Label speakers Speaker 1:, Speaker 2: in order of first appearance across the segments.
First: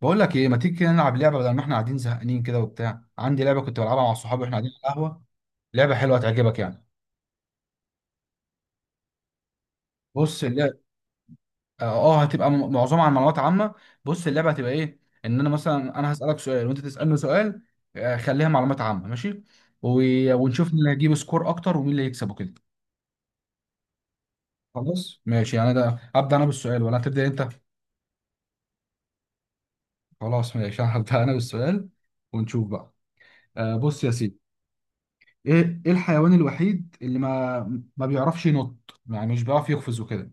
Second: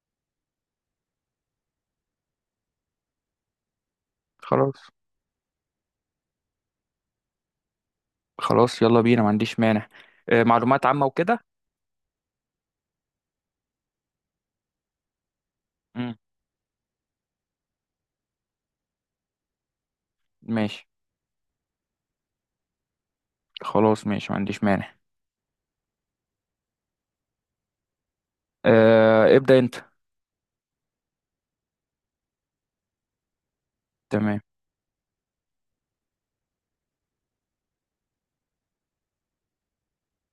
Speaker 1: بقول لك ايه، ما تيجي كده نلعب لعبه، بدل ما احنا قاعدين زهقانين كده وبتاع؟ عندي لعبه كنت بلعبها مع صحابي واحنا قاعدين
Speaker 2: خلاص
Speaker 1: على القهوه. لعبه حلوه هتعجبك يعني.
Speaker 2: خلاص، يلا بينا، ما عنديش مانع.
Speaker 1: بص اللعبه.
Speaker 2: معلومات عامة وكده.
Speaker 1: هتبقى معظمها عن معلومات عامه. بص اللعبه هتبقى ايه. ان انا مثلا
Speaker 2: مم.
Speaker 1: هسالك سؤال وانت تسالني سؤال. خليها معلومات عامه ماشي و... ونشوف مين
Speaker 2: ماشي،
Speaker 1: اللي هيجيب سكور اكتر ومين اللي هيكسب وكده.
Speaker 2: خلاص ماشي، ما عنديش مانع.
Speaker 1: خلاص ماشي، يعني ده ابدا انا بالسؤال ولا هتبدا انت؟
Speaker 2: ابدأ انت.
Speaker 1: خلاص ماشي هبدا انا بالسؤال ونشوف بقى. بص يا سيدي.
Speaker 2: تمام.
Speaker 1: ايه الحيوان الوحيد اللي ما بيعرفش ينط، يعني مش بيعرف يقفز وكده؟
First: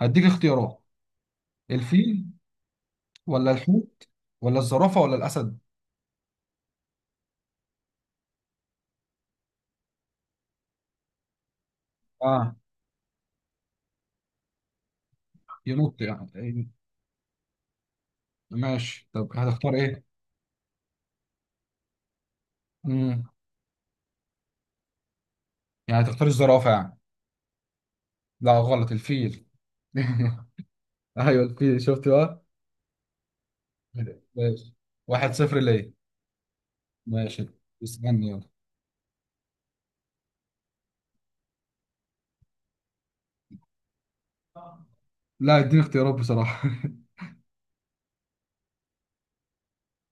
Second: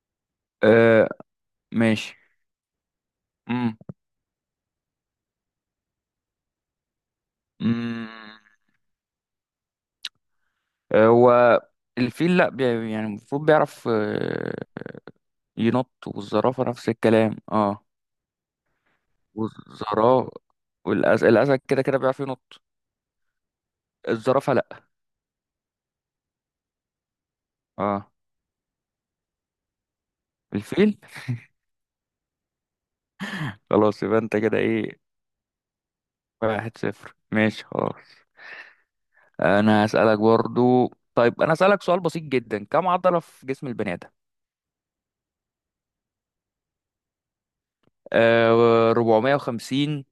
Speaker 1: هديك اختيارات:
Speaker 2: آه، ماشي.
Speaker 1: الفيل ولا
Speaker 2: مم.
Speaker 1: الحوت ولا الزرافة ولا الأسد؟
Speaker 2: مم. هو الفيل لا،
Speaker 1: اه،
Speaker 2: يعني المفروض بيعرف ينط.
Speaker 1: ينط يعني
Speaker 2: والزرافة
Speaker 1: إيه؟
Speaker 2: نفس الكلام، اه.
Speaker 1: ماشي طب هتختار ايه؟
Speaker 2: والزرافة، والأسد، الأسد كده كده بيعرف ينط.
Speaker 1: امم،
Speaker 2: الزرافة، لا.
Speaker 1: يعني هتختار الزرافة يعني؟
Speaker 2: اه،
Speaker 1: لا غلط، الفيل.
Speaker 2: الفيل.
Speaker 1: ايوه الفيل، شفت بقى؟
Speaker 2: خلاص، يبقى انت كده
Speaker 1: ماشي،
Speaker 2: ايه؟
Speaker 1: واحد صفر ليه.
Speaker 2: 1-0،
Speaker 1: ماشي،
Speaker 2: ماشي خلاص.
Speaker 1: استنى يلا.
Speaker 2: انا هسألك برضو، طيب انا هسألك سؤال بسيط جدا، كم عضلة في جسم البني آدم؟
Speaker 1: لا اديني اختيارات بصراحة.
Speaker 2: 450،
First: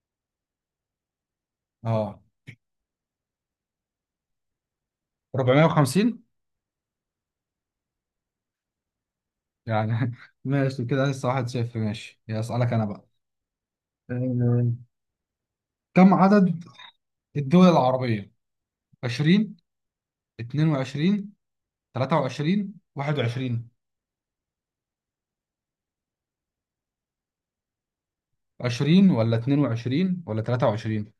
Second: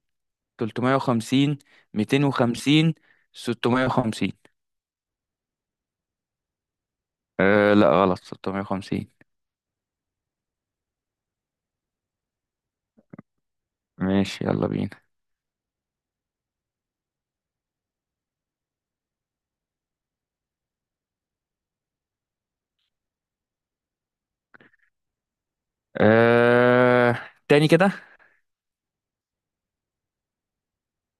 Speaker 2: 350،
Speaker 1: اه
Speaker 2: 250، 650.
Speaker 1: 450.
Speaker 2: لا غلط، 650.
Speaker 1: يعني ماشي كده، لسه واحد صفر، ماشي، يا اسألك انا بقى.
Speaker 2: ماشي، يلا
Speaker 1: آه،
Speaker 2: بينا.
Speaker 1: كم عدد الدول العربية؟ 20، 22، 23، 21.
Speaker 2: آه تاني كده.
Speaker 1: 20 ولا 22 ولا 23؟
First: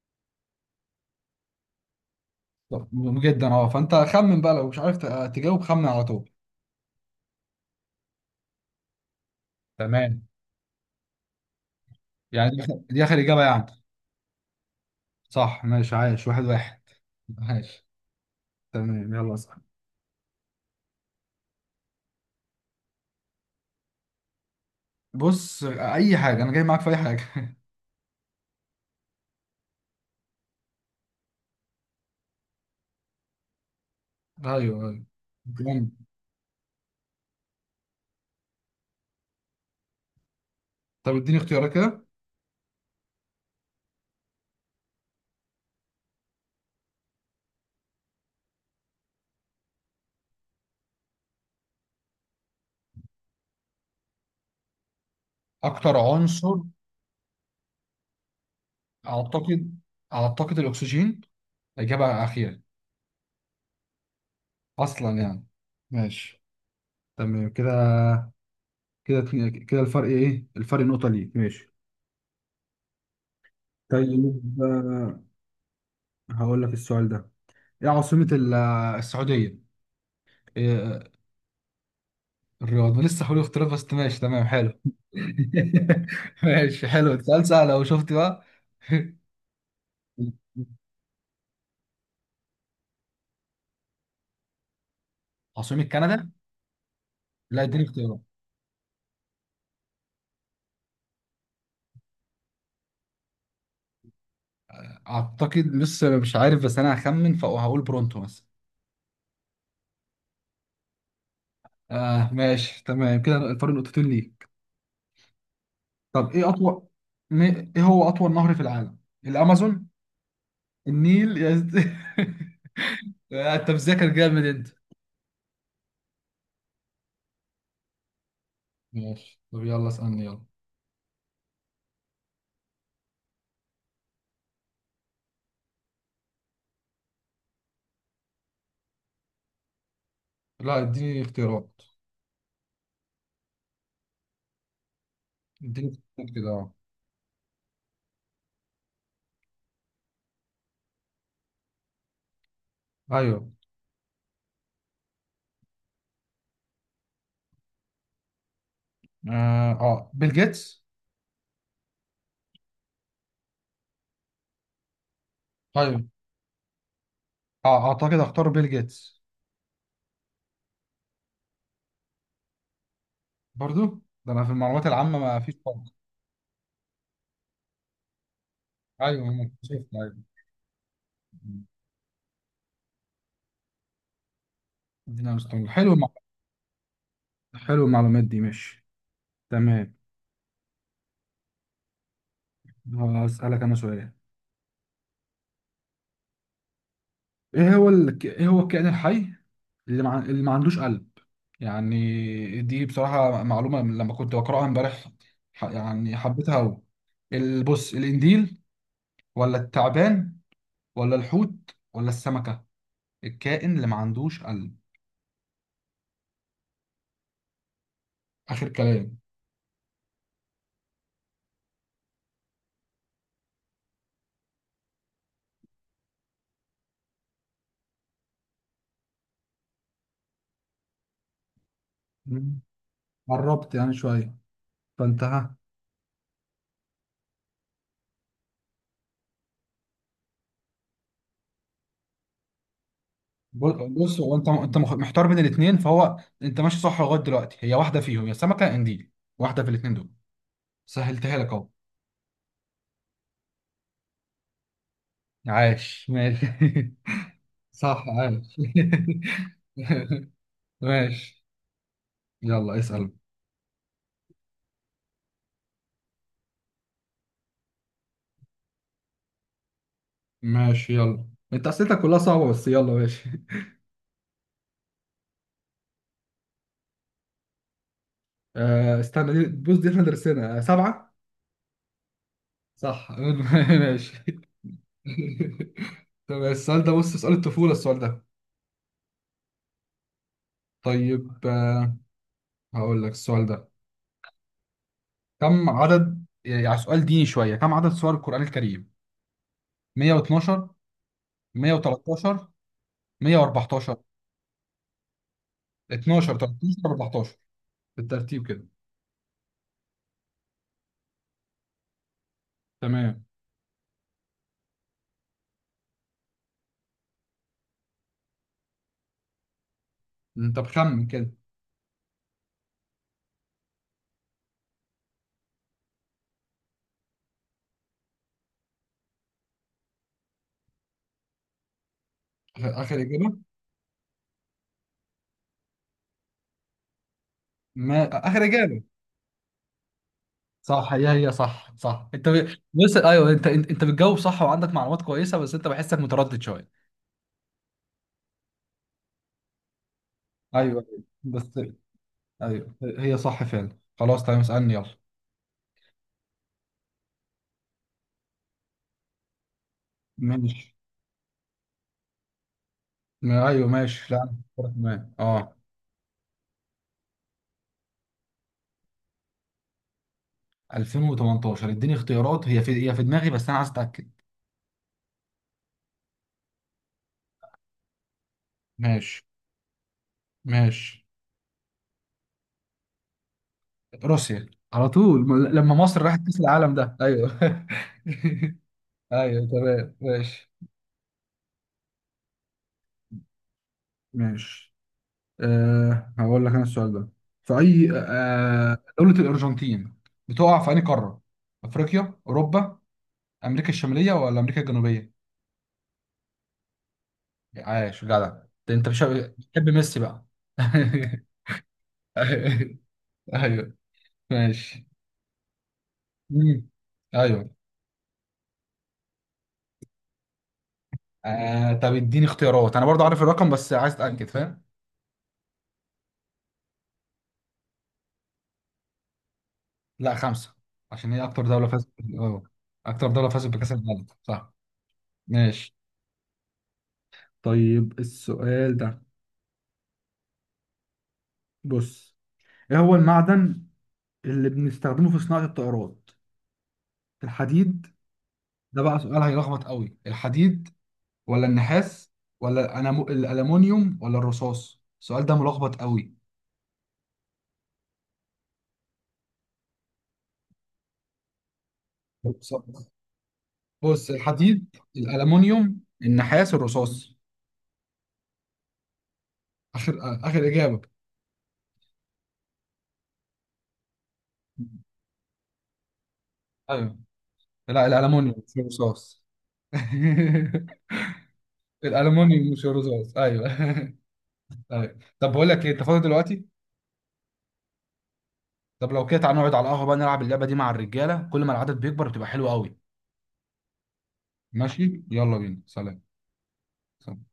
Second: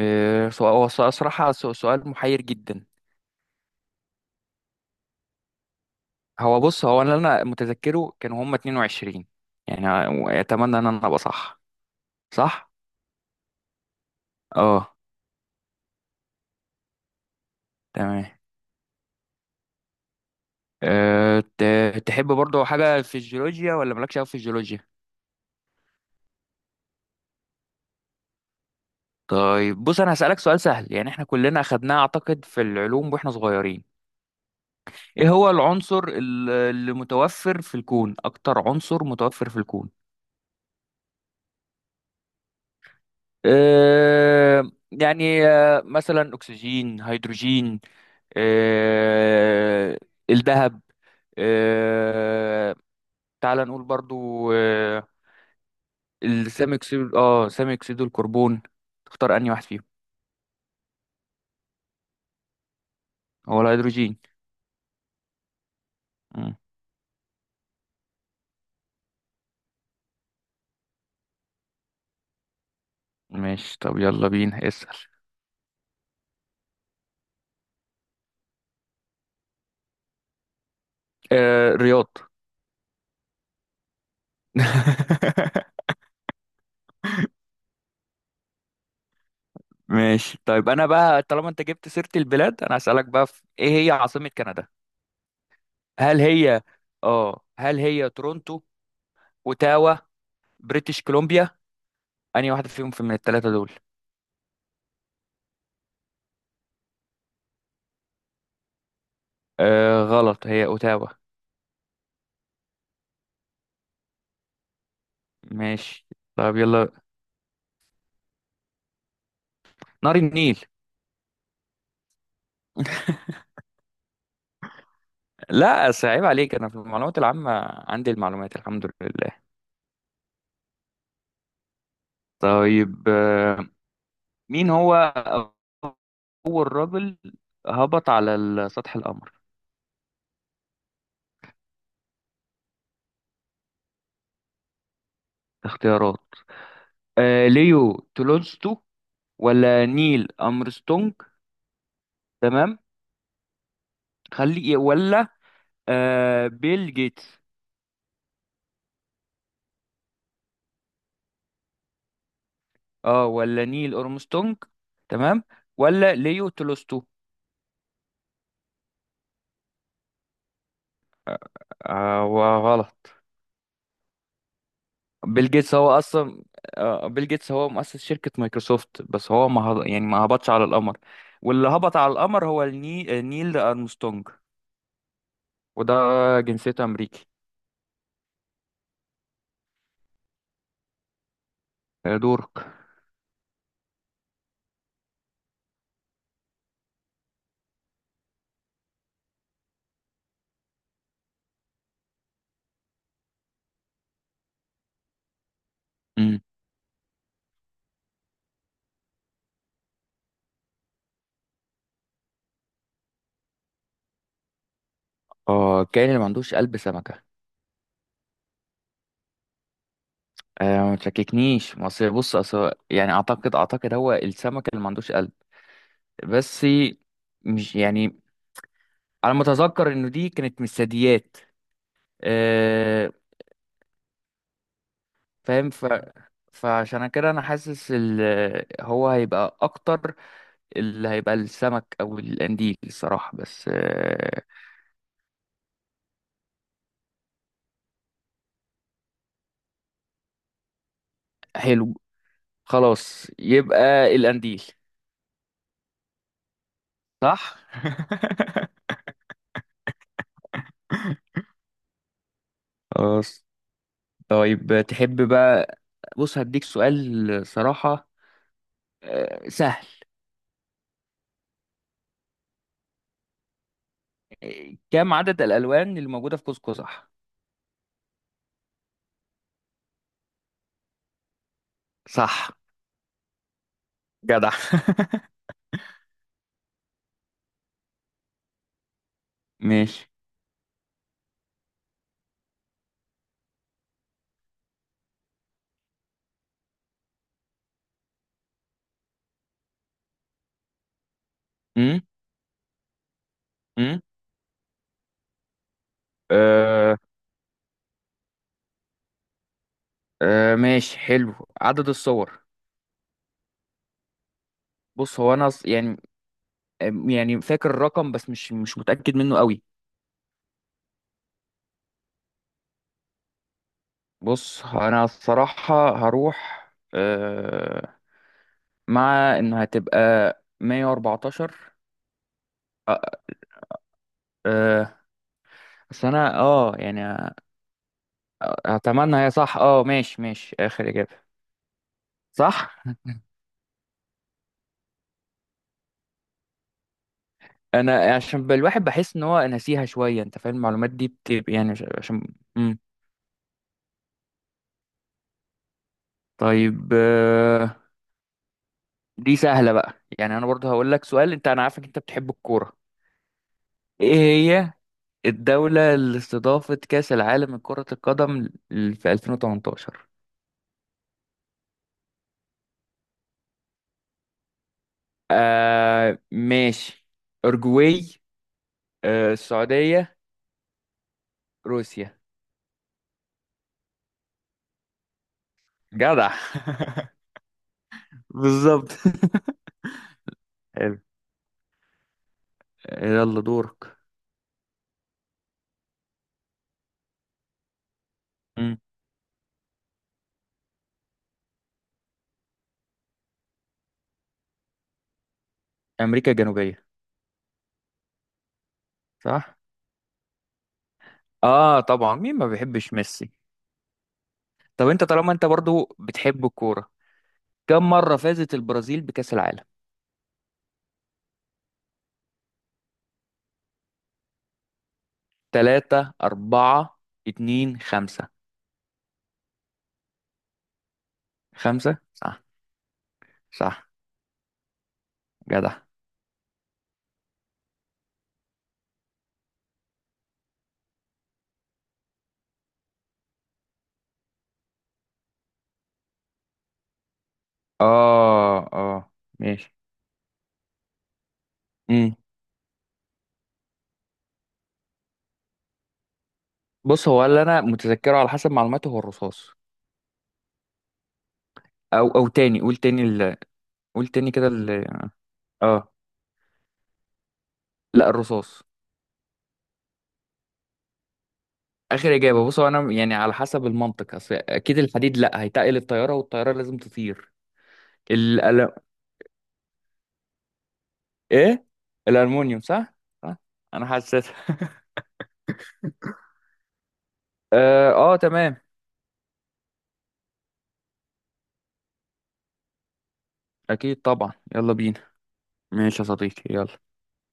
Speaker 2: سؤال، صراحة، سؤال محير جدا.
Speaker 1: طب مهم جدا اه، فانت خمن بقى، لو مش عارف تجاوب خمن على طول.
Speaker 2: هو بص، هو انا اللي انا متذكره كانوا هما 22 يعني.
Speaker 1: تمام،
Speaker 2: اتمنى ان انا ابقى صح.
Speaker 1: يعني دي
Speaker 2: صح.
Speaker 1: آخر دي آخر إجابة يعني؟
Speaker 2: اه،
Speaker 1: صح ماشي، عايش، واحد واحد. ماشي
Speaker 2: تمام.
Speaker 1: تمام، يلا، صح.
Speaker 2: تحب برضو حاجة في الجيولوجيا، ولا مالكش أوي في الجيولوجيا؟
Speaker 1: بص، أي حاجة، أنا جاي معاك في أي حاجة.
Speaker 2: طيب بص، أنا هسألك سؤال سهل، يعني احنا كلنا أخدناه أعتقد في العلوم وإحنا صغيرين.
Speaker 1: أيوه أيوه.
Speaker 2: إيه هو
Speaker 1: جامد.
Speaker 2: العنصر اللي متوفر في الكون؟ أكتر عنصر متوفر في الكون؟
Speaker 1: طب اديني اختيارات كده.
Speaker 2: يعني، مثلا أكسجين، هيدروجين. أه الذهب. أه تعال نقول برضو،
Speaker 1: أكتر عنصر؟
Speaker 2: السامي أكسيد، سامي أكسيد الكربون. تختار أنهي واحد
Speaker 1: أعتقد،
Speaker 2: فيهم؟
Speaker 1: أعتقد الأكسجين. إجابة أخيرة.
Speaker 2: هو الهيدروجين.
Speaker 1: اصلا يعني. ماشي
Speaker 2: مم.
Speaker 1: تمام كده، كده اتنين- كده الفرق، ايه الفرق؟ نقطة ليك، ماشي.
Speaker 2: ماشي، طب يلا
Speaker 1: طيب
Speaker 2: بينا اسأل.
Speaker 1: هقول لك السؤال ده: ايه عاصمة السعودية؟ إيه
Speaker 2: رياض.
Speaker 1: الرياض؟ ما لسه، حلو اختلاف بس ماشي تمام حلو. ماشي حلو، سؤال سهل لو شفت بقى.
Speaker 2: ماشي، طيب انا بقى طالما انت جبت سيرة البلاد، انا هسألك بقى، في ايه هي عاصمة كندا؟
Speaker 1: عاصمة
Speaker 2: هل
Speaker 1: كندا؟
Speaker 2: هي، اه
Speaker 1: لا
Speaker 2: هل
Speaker 1: اديني
Speaker 2: هي
Speaker 1: اختيارات.
Speaker 2: تورونتو، اوتاوا، بريتش كولومبيا؟ انهي واحدة فيهم، في من الثلاثة دول؟
Speaker 1: اعتقد لسه مش عارف بس انا هخمن، فهقول برونتو مثلا.
Speaker 2: غلط، هي اوتاوا.
Speaker 1: آه ماشي تمام، كده الفرق نقطتين ليك.
Speaker 2: ماشي،
Speaker 1: طب ايه
Speaker 2: طب
Speaker 1: اطول؟
Speaker 2: يلا،
Speaker 1: ايه هو اطول نهر في العالم؟ الامازون؟
Speaker 2: نهر النيل.
Speaker 1: النيل انت مذاكر جامد انت.
Speaker 2: لا، أصل عيب عليك، انا في المعلومات العامة عندي المعلومات الحمد
Speaker 1: ماشي
Speaker 2: لله.
Speaker 1: طب يلا اسالني يلا.
Speaker 2: طيب، مين هو أول راجل هبط على سطح القمر؟
Speaker 1: لا اديني اختيارات. اديني
Speaker 2: اختيارات.
Speaker 1: اختيارات كده اه.
Speaker 2: ليو تولستو، ولا نيل أرمسترونج، تمام،
Speaker 1: ايوه.
Speaker 2: خلي ولا بيل جيتس.
Speaker 1: بيل جيتس.
Speaker 2: اه ولا نيل أرمسترونج، تمام،
Speaker 1: ايوه.
Speaker 2: ولا ليو تولستو.
Speaker 1: اه، اعتقد اختار بيل جيتس.
Speaker 2: وغلط.
Speaker 1: برضو، ده انا في المعلومات العامه ما
Speaker 2: بيل
Speaker 1: فيش
Speaker 2: جيتس
Speaker 1: فرق.
Speaker 2: هو أصلا، بيل جيتس هو مؤسس شركة مايكروسوفت،
Speaker 1: ايوه
Speaker 2: بس هو
Speaker 1: انا
Speaker 2: ما هب...
Speaker 1: شفت
Speaker 2: يعني ما
Speaker 1: ايوه.
Speaker 2: هبطش على القمر. واللي هبط على القمر هو الني... آه، نيل أرمسترونج.
Speaker 1: ادينا مستوى حلو
Speaker 2: وده جنسيته أمريكي.
Speaker 1: حلو المعلومات دي ماشي. تمام.
Speaker 2: دورك.
Speaker 1: هسألك انا سؤال: ايه هو ايه هو الكائن الحي اللي ما عندوش قلب؟ يعني دي بصراحة معلومة من لما كنت بقرأها امبارح، يعني حبيتها أوي. بص، الإنديل ولا التعبان ولا الحوت ولا السمكة؟ الكائن اللي ما عندوش قلب.
Speaker 2: اه كاين اللي ما عندوش قلب، سمكة.
Speaker 1: آخر كلام.
Speaker 2: ما تشككنيش، مصر بص أصل يعني اعتقد هو السمكة اللي ما عندوش قلب. بس مش يعني، على ما اتذكر انه دي كانت من الثدييات.
Speaker 1: مم.
Speaker 2: آه
Speaker 1: قربت يعني شوية، فأنت ها.
Speaker 2: فاهم، فعشان كده انا حاسس هو هيبقى اكتر. اللي هيبقى السمك او القنديل، الصراحة بس
Speaker 1: بص، هو أنت محتار بين الاتنين، فهو أنت ماشي صح لغاية دلوقتي. هي واحدة فيهم، يا سمكة يا إنديل، واحدة في الاتنين دول. سهلتها لك أهو.
Speaker 2: حلو. خلاص، يبقى القنديل.
Speaker 1: عاش ماشي.
Speaker 2: صح.
Speaker 1: صح عاش. ماشي ماشي. يلا اسأل.
Speaker 2: خلاص، طيب تحب بقى، بص هديك سؤال، صراحة سهل.
Speaker 1: ماشي يلا. انت اسئلتك كلها صعبه، بس يلا ماشي.
Speaker 2: كم عدد الألوان اللي موجودة في قوس قزح؟
Speaker 1: آه استنى دي. بص دي احنا درسنا، سبعه.
Speaker 2: صح.
Speaker 1: صح. ماشي.
Speaker 2: جدع.
Speaker 1: طب السؤال ده، بص سؤال الطفوله السؤال ده.
Speaker 2: ماشي.
Speaker 1: طيب هقول لك السؤال ده: كم عدد، يعني سؤال ديني شويه، كم عدد سور القران الكريم؟ 112،
Speaker 2: امم
Speaker 1: 113، 114؟
Speaker 2: امم
Speaker 1: 12، 13،
Speaker 2: آه
Speaker 1: 14؟ بالترتيب كده.
Speaker 2: ماشي حلو، عدد الصور.
Speaker 1: تمام.
Speaker 2: بص هو انا يعني، يعني فاكر الرقم، بس مش متأكد منه قوي.
Speaker 1: انت بخمن كده.
Speaker 2: بص انا الصراحة هروح، آه مع انها هتبقى 114.
Speaker 1: آخر اجابه.
Speaker 2: آه بس انا، يعني
Speaker 1: ما اخر اجابه.
Speaker 2: اتمنى هي صح. اه، ماشي ماشي، اخر
Speaker 1: صح، هي
Speaker 2: اجابه.
Speaker 1: هي صح صح، انت
Speaker 2: صح.
Speaker 1: بص ايوه، انت بتجاوب صح، وعندك معلومات كويسه، بس انت بحسك متردد شويه.
Speaker 2: انا عشان الواحد بحس ان هو ناسيها شويه، انت فاهم
Speaker 1: ايوه
Speaker 2: المعلومات دي بتبقى
Speaker 1: بس،
Speaker 2: يعني عشان.
Speaker 1: ايوه هي صح فعلا. خلاص تمام، اسالني يلا.
Speaker 2: طيب، دي سهله بقى. يعني انا برضو
Speaker 1: ماشي.
Speaker 2: هقول لك سؤال، انت انا عارفك انت بتحب الكوره.
Speaker 1: ايوه ماشي،
Speaker 2: ايه
Speaker 1: لا
Speaker 2: هي
Speaker 1: تمام اه.
Speaker 2: الدوله اللي استضافت كاس العالم لكره القدم في 2018؟
Speaker 1: 2018 اديني اختيارات، هي في دماغي بس انا عايز اتاكد.
Speaker 2: ماشي، اورجواي،
Speaker 1: ماشي.
Speaker 2: السعوديه،
Speaker 1: ماشي.
Speaker 2: روسيا.
Speaker 1: روسيا. على طول، لما مصر راحت
Speaker 2: جدع.
Speaker 1: كاس العالم ده ايوه.
Speaker 2: بالظبط.
Speaker 1: ايوه تمام ماشي.
Speaker 2: يلا دورك.
Speaker 1: ماشي. أه هقول لك انا السؤال ده: في اي
Speaker 2: مم.
Speaker 1: دولة الارجنتين بتقع؟ في اي قارة؟ افريقيا، اوروبا، امريكا الشمالية ولا امريكا الجنوبية؟
Speaker 2: امريكا الجنوبيه.
Speaker 1: عاش، جدع ده. انت مش
Speaker 2: صح.
Speaker 1: بتحب ميسي بقى.
Speaker 2: اه، طبعا، مين ما بيحبش ميسي؟
Speaker 1: ايوه ماشي.
Speaker 2: طب انت، طالما انت برضو بتحب
Speaker 1: مم.
Speaker 2: الكوره،
Speaker 1: ايوه.
Speaker 2: كم مره فازت البرازيل بكاس العالم؟
Speaker 1: آه طب اديني اختيارات، انا برضه عارف الرقم بس عايز اتاكد فاهم.
Speaker 2: ثلاثة، أربعة، اتنين، خمسة.
Speaker 1: لا خمسة، عشان هي اكتر دولة فازت
Speaker 2: خمسة صح.
Speaker 1: اكتر دولة فازت بكأس
Speaker 2: صح.
Speaker 1: العالم صح. ماشي.
Speaker 2: جدع.
Speaker 1: طيب السؤال ده، بص: ايه هو المعدن اللي بنستخدمه في صناعة الطائرات؟ الحديد؟
Speaker 2: اه
Speaker 1: ده بقى
Speaker 2: اه
Speaker 1: سؤال هيلخبط
Speaker 2: ماشي.
Speaker 1: قوي. الحديد ولا النحاس
Speaker 2: امم
Speaker 1: ولا الألمونيوم ولا الرصاص؟ السؤال ده ملخبط قوي.
Speaker 2: بص هو اللي انا متذكره على حسب معلوماتي هو الرصاص. او
Speaker 1: بص،
Speaker 2: تاني، قول تاني قول
Speaker 1: بص،
Speaker 2: تاني كده
Speaker 1: الحديد، الألمونيوم،
Speaker 2: اه
Speaker 1: النحاس، الرصاص.
Speaker 2: لا، الرصاص.
Speaker 1: آخر آخر إجابة.
Speaker 2: اخر اجابه. بصوا انا يعني على حسب المنطق، اصل اكيد الحديد لا، هيتقل الطياره، والطياره لازم
Speaker 1: أيوه.
Speaker 2: تطير.
Speaker 1: لا الألمونيوم مش
Speaker 2: الأل...
Speaker 1: الرصاص.
Speaker 2: ايه،
Speaker 1: الألمونيوم
Speaker 2: الالمونيوم،
Speaker 1: مش
Speaker 2: صح؟
Speaker 1: الرصاص
Speaker 2: صح؟
Speaker 1: أيوه.
Speaker 2: انا حسيت.
Speaker 1: أيوه، طب بقول لك إيه، أنت فاضي دلوقتي؟
Speaker 2: تمام.
Speaker 1: طب لو كده تعالى نقعد على القهوة بقى نلعب اللعبة دي مع الرجالة، كل ما العدد بيكبر بتبقى حلوة قوي.
Speaker 2: اكيد طبعا، يلا بينا.
Speaker 1: ماشي يلا بينا،
Speaker 2: ماشي
Speaker 1: سلام.
Speaker 2: يا صديقي، يلا.
Speaker 1: سلام.